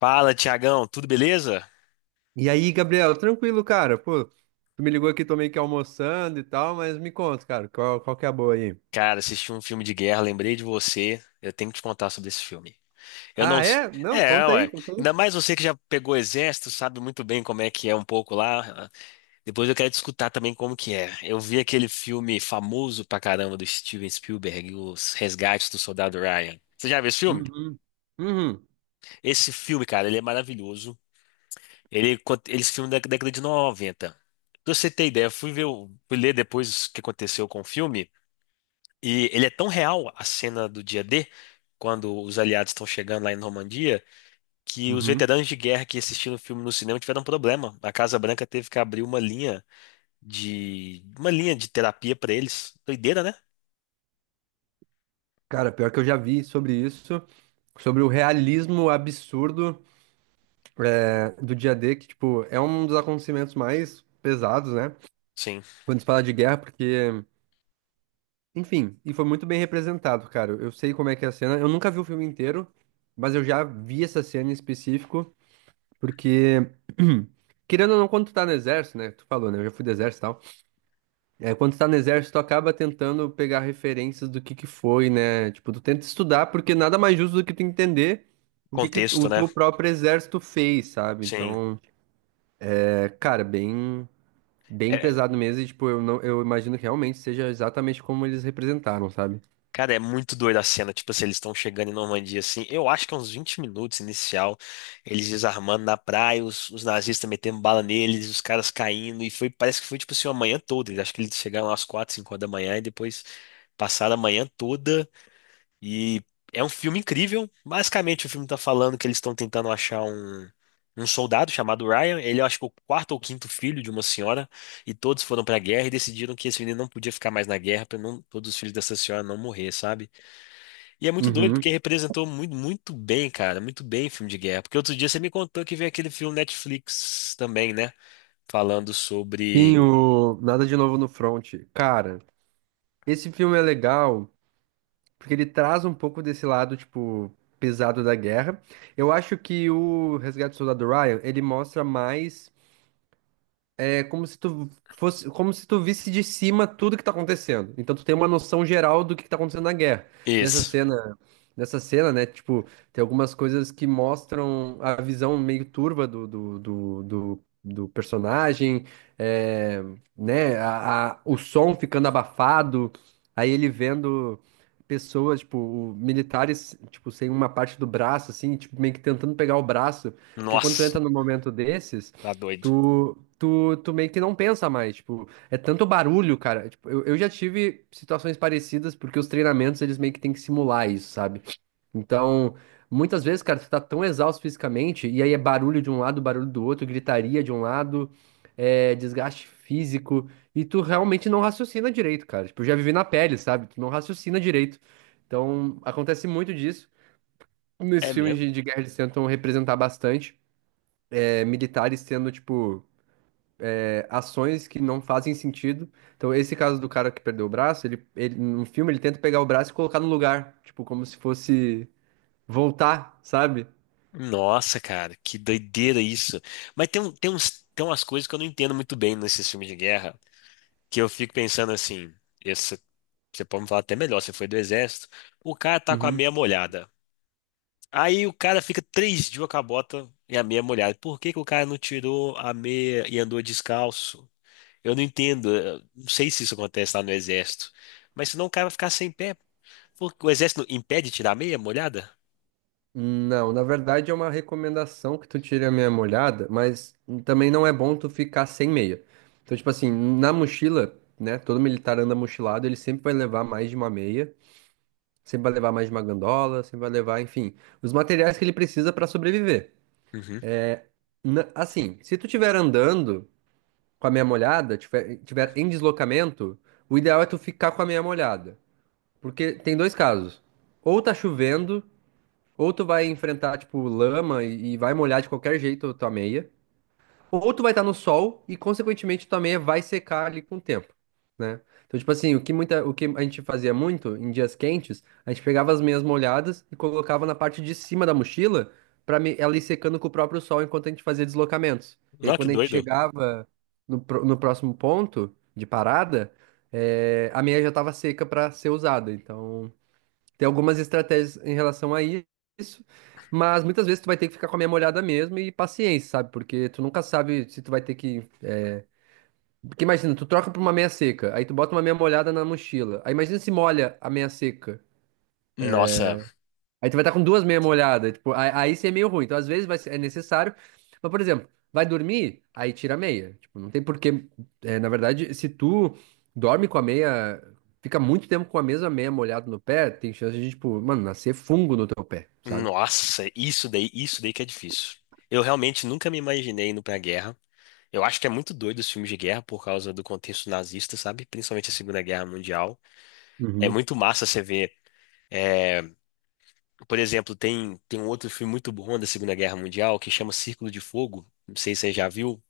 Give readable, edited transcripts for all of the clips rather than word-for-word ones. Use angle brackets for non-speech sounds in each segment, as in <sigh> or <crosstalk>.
Fala, Tiagão, tudo beleza? E aí, Gabriel, tranquilo, cara? Pô, tu me ligou aqui, tô meio que almoçando e tal, mas me conta, cara, qual que é a boa aí? Cara, assisti um filme de guerra, lembrei de você. Eu tenho que te contar sobre esse filme. Eu não. Ah, é? Não, É, conta aí, ué. conta aí. Ainda mais você que já pegou exército, sabe muito bem como é que é um pouco lá. Depois eu quero te escutar também como que é. Eu vi aquele filme famoso pra caramba do Steven Spielberg, Os Resgates do Soldado Ryan. Você já viu esse filme? Uhum. Uhum. Esse filme, cara, ele é maravilhoso. Esse filme é da década de 90. Pra você ter ideia, eu fui ver, o- fui ler depois o que aconteceu com o filme. E ele é tão real, a cena do dia D, quando os aliados estão chegando lá em Normandia, que os Uhum. veteranos de guerra que assistiram o filme no cinema tiveram um problema. A Casa Branca teve que abrir uma linha de terapia para eles. Doideira, né? Cara, pior que eu já vi sobre isso, sobre o realismo absurdo do dia D, que, tipo, é um dos acontecimentos mais pesados, né? Sim. Quando se fala de guerra, porque, enfim, e foi muito bem representado, cara. Eu sei como é que é a cena, eu nunca vi o filme inteiro, mas eu já vi essa cena em específico. Porque, <clears throat> querendo ou não, quando tu tá no exército, né? Tu falou, né? Eu já fui do exército e tal. É, quando tu tá no exército, tu acaba tentando pegar referências do que foi, né? Tipo, tu tenta estudar, porque nada mais justo do que tu entender o que que Contexto, o né? teu próprio exército fez, sabe? Sim. Então, é, cara, bem É, pesado mesmo. E, tipo, eu não, eu imagino que realmente seja exatamente como eles representaram, sabe? cara, é muito doida a cena. Tipo assim, eles estão chegando em Normandia, assim. Eu acho que é uns 20 minutos inicial. Eles desarmando na praia, os nazistas metendo bala neles, os caras caindo. E foi, parece que foi, tipo assim, uma manhã toda. Acho que eles chegaram às 4, 5 horas da manhã e depois passaram a manhã toda. E é um filme incrível. Basicamente, o filme tá falando que eles estão tentando achar um soldado chamado Ryan, ele eu acho que é o quarto ou quinto filho de uma senhora, e todos foram pra guerra e decidiram que esse menino não podia ficar mais na guerra para não todos os filhos dessa senhora não morrer, sabe? E é muito doido, porque Uhum. representou muito, muito bem, cara, muito bem filme de guerra. Porque outro dia você me contou que veio aquele filme Netflix também, né? Falando Sim, sobre o Nada de Novo no Front. Cara, esse filme é legal. Porque ele traz um pouco desse lado, tipo, pesado da guerra. Eu acho que o Resgate do Soldado Ryan, ele mostra mais como se tu visse de cima tudo que tá acontecendo. Então tu tem uma noção geral do que tá acontecendo na guerra. Nessa isso. cena, nessa cena, né, tipo, tem algumas coisas que mostram a visão meio turva do personagem, é, né, o som ficando abafado, aí ele vendo pessoas, tipo, militares, tipo, sem uma parte do braço, assim, tipo, meio que tentando pegar o braço, porque quando tu Nossa, entra num momento desses, tá doido. Tu, tu meio que não pensa mais, tipo, é tanto barulho, cara. Tipo, eu já tive situações parecidas, porque os treinamentos eles meio que têm que simular isso, sabe? Então, muitas vezes, cara, tu tá tão exausto fisicamente, e aí é barulho de um lado, barulho do outro, gritaria de um lado, desgaste físico, e tu realmente não raciocina direito, cara. Tipo, eu já vivi na pele, sabe? Tu não raciocina direito. Então, acontece muito disso. É Nesses filmes mesmo? de guerra eles tentam representar bastante, militares tendo, tipo ações que não fazem sentido. Então, esse caso do cara que perdeu o braço, ele no filme ele tenta pegar o braço e colocar no lugar, tipo, como se fosse voltar, sabe? Nossa, cara, que doideira isso. Mas tem, um- tem uns, tem umas coisas que eu não entendo muito bem nesses filmes de guerra, que eu fico pensando assim, esse, você pode me falar até melhor, você foi do exército, o cara tá com a Uhum. meia molhada. Aí o cara fica 3 dias com a bota e a meia molhada. Por que que o cara não tirou a meia e andou descalço? Eu não entendo. Eu não sei se isso acontece lá no exército. Mas senão o cara vai ficar sem pé. Porque o exército não impede de tirar a meia molhada? Não, na verdade é uma recomendação que tu tire a meia molhada, mas também não é bom tu ficar sem meia. Então, tipo assim, na mochila, né, todo militar anda mochilado, ele sempre vai levar mais de uma meia, sempre vai levar mais de uma gandola, sempre vai levar, enfim, os materiais que ele precisa pra sobreviver. Uhum. Assim, se tu estiver andando com a meia molhada, tiver em deslocamento, o ideal é tu ficar com a meia molhada. Porque tem dois casos. Ou tá chovendo, ou tu vai enfrentar, tipo, lama e vai molhar de qualquer jeito a tua meia ou tu vai estar no sol e, consequentemente, tua meia vai secar ali com o tempo, né? Então, tipo assim, o que a gente fazia muito em dias quentes, a gente pegava as meias molhadas e colocava na parte de cima da mochila para ela ir secando com o próprio sol enquanto a gente fazia deslocamentos. E aí, Não, que quando a gente doido. chegava no próximo ponto de parada, a meia já estava seca para ser usada. Então. Tem algumas estratégias em relação a isso, mas muitas vezes tu vai ter que ficar com a meia molhada mesmo e paciência, sabe? Porque tu nunca sabe se tu vai ter que. Porque imagina, tu troca por uma meia seca, aí tu bota uma meia molhada na mochila. Aí imagina se molha a meia seca. Nossa, Aí tu vai estar com duas meia molhadas. Tipo, aí isso é meio ruim. Então, às vezes é necessário. Mas, por exemplo, vai dormir, aí tira a meia. Tipo, não tem porquê. É, na verdade, se tu dorme com a meia, fica muito tempo com a mesma meia molhada no pé, tem chance de, tipo, mano, nascer fungo no teu pé, sabe? nossa, isso daí que é difícil. Eu realmente nunca me imaginei indo pra guerra. Eu acho que é muito doido os filmes de guerra por causa do contexto nazista, sabe? Principalmente a Segunda Guerra Mundial. É Uhum. muito massa você ver. Por exemplo, tem um outro filme muito bom da Segunda Guerra Mundial que chama Círculo de Fogo. Não sei se você já viu,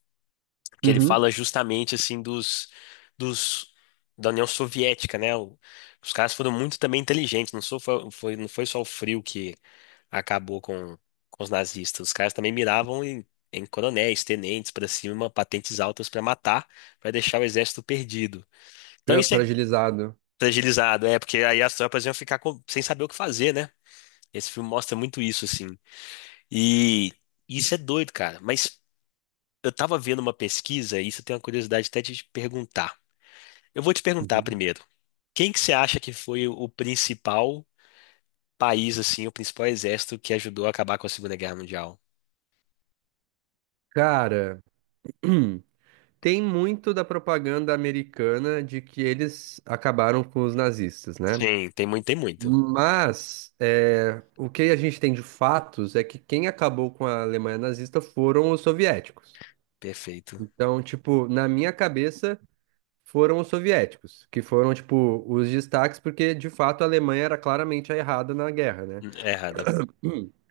que ele Uhum. fala justamente assim dos, dos da União Soviética, né? Os caras foram muito também inteligentes, não foi só o frio que acabou com os nazistas. Os caras também miravam em coronéis, tenentes para cima, patentes altas para matar, para deixar o exército perdido. Então isso é Fragilizado. fragilizado, é, porque aí as tropas iam ficar sem saber o que fazer, né? Esse filme mostra muito isso, assim. E isso é doido, cara. Mas eu tava vendo uma pesquisa, e isso eu tenho uma curiosidade até de te perguntar. Eu vou te perguntar Uhum. primeiro, quem que você acha que foi o principal país, assim, o principal exército que ajudou a acabar com a Segunda Guerra Mundial? Cara, <clears throat> tem muito da propaganda americana de que eles acabaram com os nazistas, né? Sim, tem muito, tem muito. Mas é, o que a gente tem de fatos é que quem acabou com a Alemanha nazista foram os soviéticos. Perfeito. Então, tipo, na minha cabeça foram os soviéticos, que foram, tipo, os destaques, porque de fato a Alemanha era claramente a errada na guerra, né? É errada. <laughs>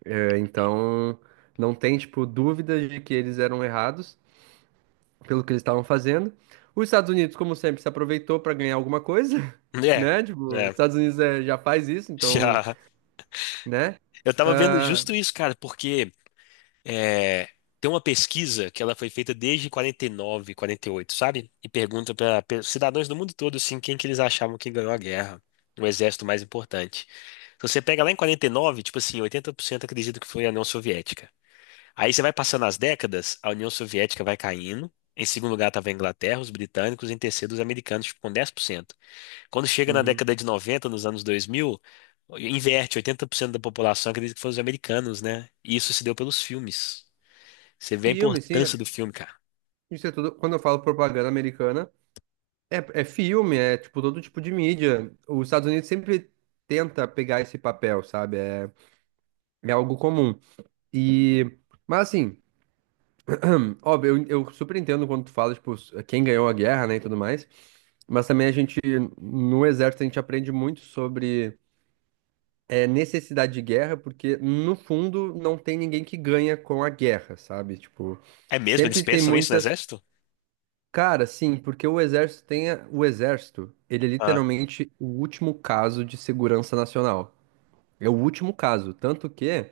É, então, não tem, tipo, dúvidas de que eles eram errados pelo que eles estavam fazendo. Os Estados Unidos, como sempre, se aproveitou para ganhar alguma coisa, <laughs> É, né? Tipo, os é. Estados Unidos já faz isso, então, Já. né? Eu tava vendo Ah, justo isso, cara, porque é, tem uma pesquisa que ela foi feita desde 49, 48, sabe? E pergunta para cidadãos do mundo todo, assim, quem que eles achavam que ganhou a guerra, o exército mais importante. Se você pega lá em 49, tipo assim, 80% acredita que foi a União Soviética. Aí você vai passando as décadas, a União Soviética vai caindo. Em segundo lugar estava a Inglaterra, os britânicos, em terceiro os americanos, tipo, com 10%. Quando chega na uhum. década de 90, nos anos 2000, inverte, 80% da população acredita que foram os americanos, né? E isso se deu pelos filmes. Você vê a Filme, sim, importância do filme, cara. isso é tudo. Quando eu falo propaganda americana, filme, é, tipo, todo tipo de mídia. Os Estados Unidos sempre tenta pegar esse papel, sabe? É algo comum. E, mas assim. Óbvio, eu super entendo quando tu fala, tipo, quem ganhou a guerra, né, e tudo mais. Mas também a gente, no exército, a gente aprende muito sobre necessidade de guerra, porque no fundo não tem ninguém que ganha com a guerra, sabe? Tipo, É mesmo? Eles sempre tem pensam isso no muitas. exército? Cara, sim, porque o exército tem. O exército, ele é Ah, literalmente o último caso de segurança nacional. É o último caso. Tanto que.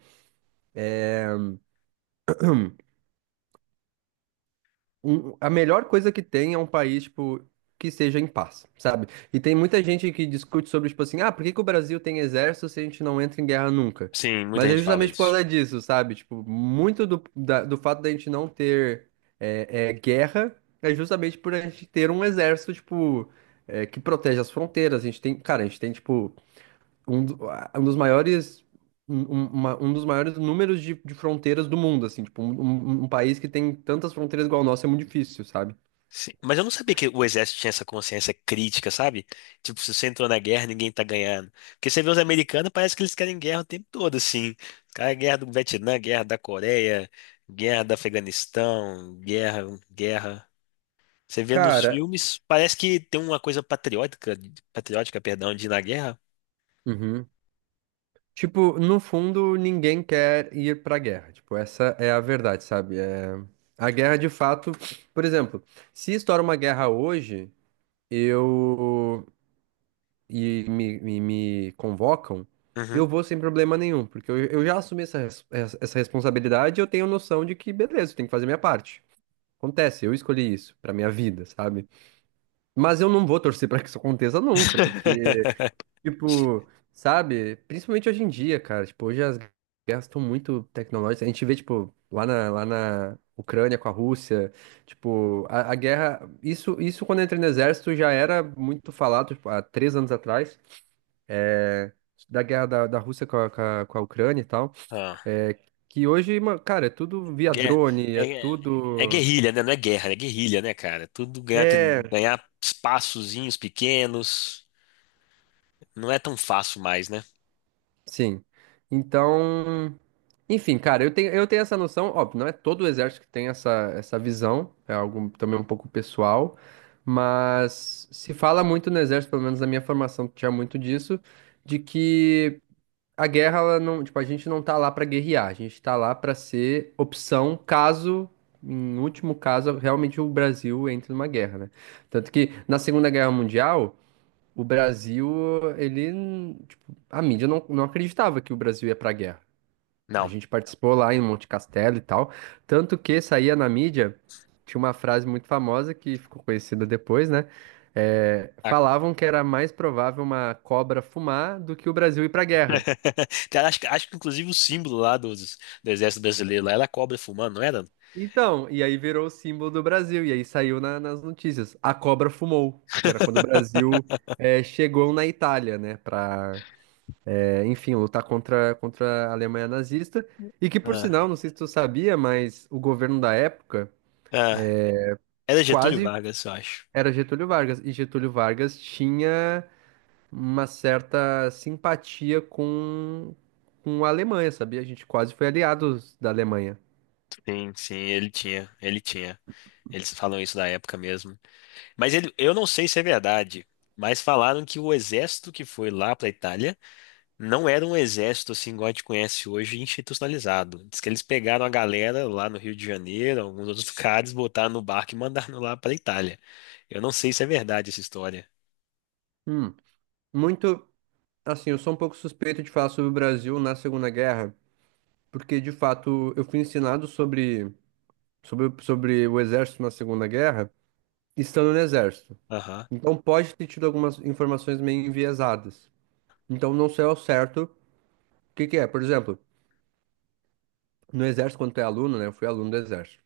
A melhor coisa que tem é um país, tipo, que seja em paz, sabe? E tem muita gente que discute sobre, tipo assim, ah, por que que o Brasil tem exército se a gente não entra em guerra nunca? sim, muita Mas é gente fala justamente por isso. causa disso, sabe? Tipo, muito do, do fato da gente não ter guerra é justamente por a gente ter um exército, tipo, que protege as fronteiras. A gente tem, cara, a gente tem, tipo, um dos maiores um dos maiores números de fronteiras do mundo, assim, tipo, um país que tem tantas fronteiras igual o nosso é muito difícil, sabe? Sim, mas eu não sabia que o exército tinha essa consciência crítica, sabe? Tipo, se você entrou na guerra, ninguém tá ganhando. Porque você vê os americanos, parece que eles querem guerra o tempo todo, assim. Cara, guerra do Vietnã, guerra da Coreia, guerra do Afeganistão, guerra, guerra. Você vê nos Cara, filmes, parece que tem uma coisa patriótica, patriótica, perdão, de ir na guerra. uhum. Tipo, no fundo, ninguém quer ir pra guerra, tipo, essa é a verdade, sabe? É. A guerra, de fato, por exemplo, se estoura uma guerra hoje, eu e me convocam, Uhum. eu vou sem problema nenhum, porque eu já assumi essa responsabilidade e eu tenho noção de que, beleza, eu tenho que fazer minha parte. Acontece, eu escolhi isso pra minha vida, sabe? Mas eu não vou torcer pra que isso aconteça nunca, porque, <laughs> tipo, sabe? Principalmente hoje em dia, cara, tipo, hoje as guerras estão muito tecnológicas. A gente vê, tipo, lá na Ucrânia com a Rússia, tipo, a guerra, isso quando eu entrei no exército já era muito falado, tipo, há 3 anos atrás da Rússia com a Ucrânia e tal, Ah, é, que hoje, cara, é tudo via gue- drone, é é, é tudo. guerrilha, né? Não é guerra, é guerrilha, né, cara? Tudo ganhar, É, ganhar espaçozinhos pequenos. Não é tão fácil mais, né? sim. Então, enfim, cara, eu tenho essa noção, óbvio, não é todo o exército que tem essa visão, é algo também um pouco pessoal, mas se fala muito no exército, pelo menos na minha formação tinha muito disso, de que. A guerra, ela não, tipo, a gente não tá lá pra guerrear, a gente tá lá pra ser opção caso, em último caso, realmente o Brasil entre numa guerra, né? Tanto que na Segunda Guerra Mundial, o Brasil, ele, tipo, a mídia não acreditava que o Brasil ia pra guerra. A Não. gente participou lá em Monte Castelo e tal, tanto que saía na mídia, tinha uma frase muito famosa que ficou conhecida depois, né? É, A- falavam que era mais provável uma cobra fumar do que o Brasil ir pra guerra. <laughs> Cara, acho que inclusive o símbolo lá do Exército Brasileiro lá era a cobra fumando, não era? Então, e aí virou o símbolo do Brasil, e aí saiu nas notícias. A cobra fumou, que era quando o Brasil <laughs> chegou na Itália, né, pra, enfim, lutar contra a Alemanha nazista. E que, por Ah, sinal, não sei se tu sabia, mas o governo da época ah. Era Getúlio quase Vargas, eu acho. era Getúlio Vargas, e Getúlio Vargas tinha uma certa simpatia com a Alemanha, sabia? A gente quase foi aliados da Alemanha. Sim, sim, ele tinha. Eles falam isso da época mesmo. Mas eu não sei se é verdade, mas falaram que o exército que foi lá para a Itália não era um exército assim igual a gente conhece hoje, institucionalizado. Diz que eles pegaram a galera lá no Rio de Janeiro, alguns outros lugares, botaram no barco e mandaram lá para Itália. Eu não sei se é verdade essa história. Hum, muito. Assim, eu sou um pouco suspeito de falar sobre o Brasil na Segunda Guerra, porque de fato eu fui ensinado sobre o exército na Segunda Guerra, estando no exército. Aham. Então pode ter tido algumas informações meio enviesadas. Então não sei ao certo o que que é. Por exemplo, no exército, quando tu é aluno, né? Eu fui aluno do exército.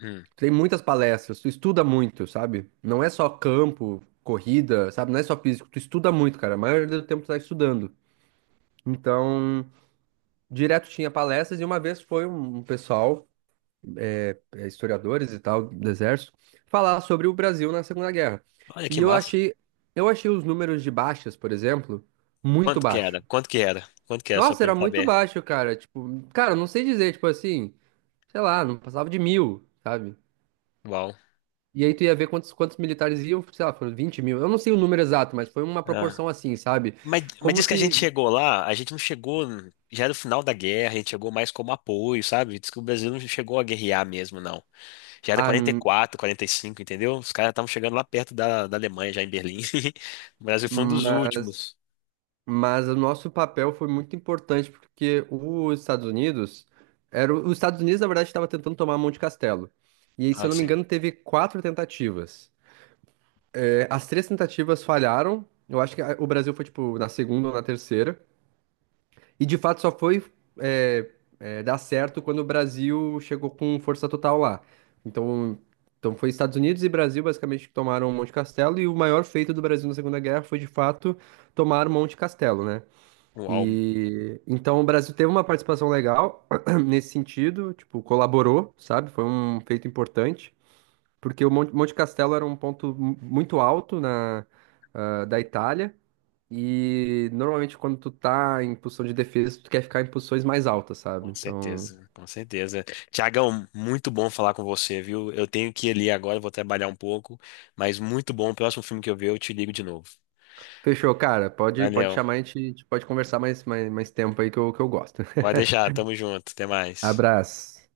Hum. Tem muitas palestras, tu estuda muito, sabe? Não é só campo, corrida, sabe? Não é só físico, tu estuda muito, cara. A maioria do tempo tu tá estudando. Então, direto tinha palestras e uma vez foi um pessoal. Historiadores e tal do exército falar sobre o Brasil na Segunda Guerra. Olha que E eu massa. achei, eu achei os números de baixas, por exemplo, muito Quanto que baixo. era? Quanto que era? Quanto que era? Só Nossa, pra era gente muito saber. baixo, cara. Tipo, cara, não sei dizer, tipo assim, sei lá, não passava de mil, sabe? Uau. E aí tu ia ver quantos militares iam, sei lá, foram 20 mil. Eu não sei o número exato, mas foi uma Ah. proporção assim, sabe? Mas Como diz que a gente se. chegou lá, a gente não chegou. Já era o final da guerra, a gente chegou mais como apoio, sabe? Diz que o Brasil não chegou a guerrear mesmo, não. Já era Ah, quarenta e quatro, 45, entendeu? Os caras estavam chegando lá perto da Alemanha, já em Berlim. <laughs> O Brasil foi um dos mas. últimos. Mas o nosso papel foi muito importante porque os Estados Unidos na verdade estava tentando tomar Monte Castelo. E aí, se Ah, eu não me sim. engano, teve quatro tentativas. É, as três tentativas falharam. Eu acho que o Brasil foi tipo na segunda ou na terceira. E de fato só foi é, dar certo quando o Brasil chegou com força total lá. Então, foi Estados Unidos e Brasil basicamente que tomaram Monte Castelo. E o maior feito do Brasil na Segunda Guerra foi de fato tomar Monte Castelo, né? Uau, E então o Brasil teve uma participação legal <clears throat> nesse sentido, tipo, colaborou, sabe? Foi um feito importante, porque o Monte Castelo era um ponto muito alto da Itália. E normalmente quando tu tá em posição de defesa, tu quer ficar em posições mais altas, sabe? com Então, certeza, com certeza. Tiagão, muito bom falar com você, viu? Eu tenho que ir ali agora, vou trabalhar um pouco, mas muito bom. O próximo filme que eu ver, eu te ligo de novo. fechou, cara. Pode Valeu. chamar, a gente pode conversar mais tempo aí que eu gosto. Pode <laughs> deixar, tamo junto. Até mais. Abraço.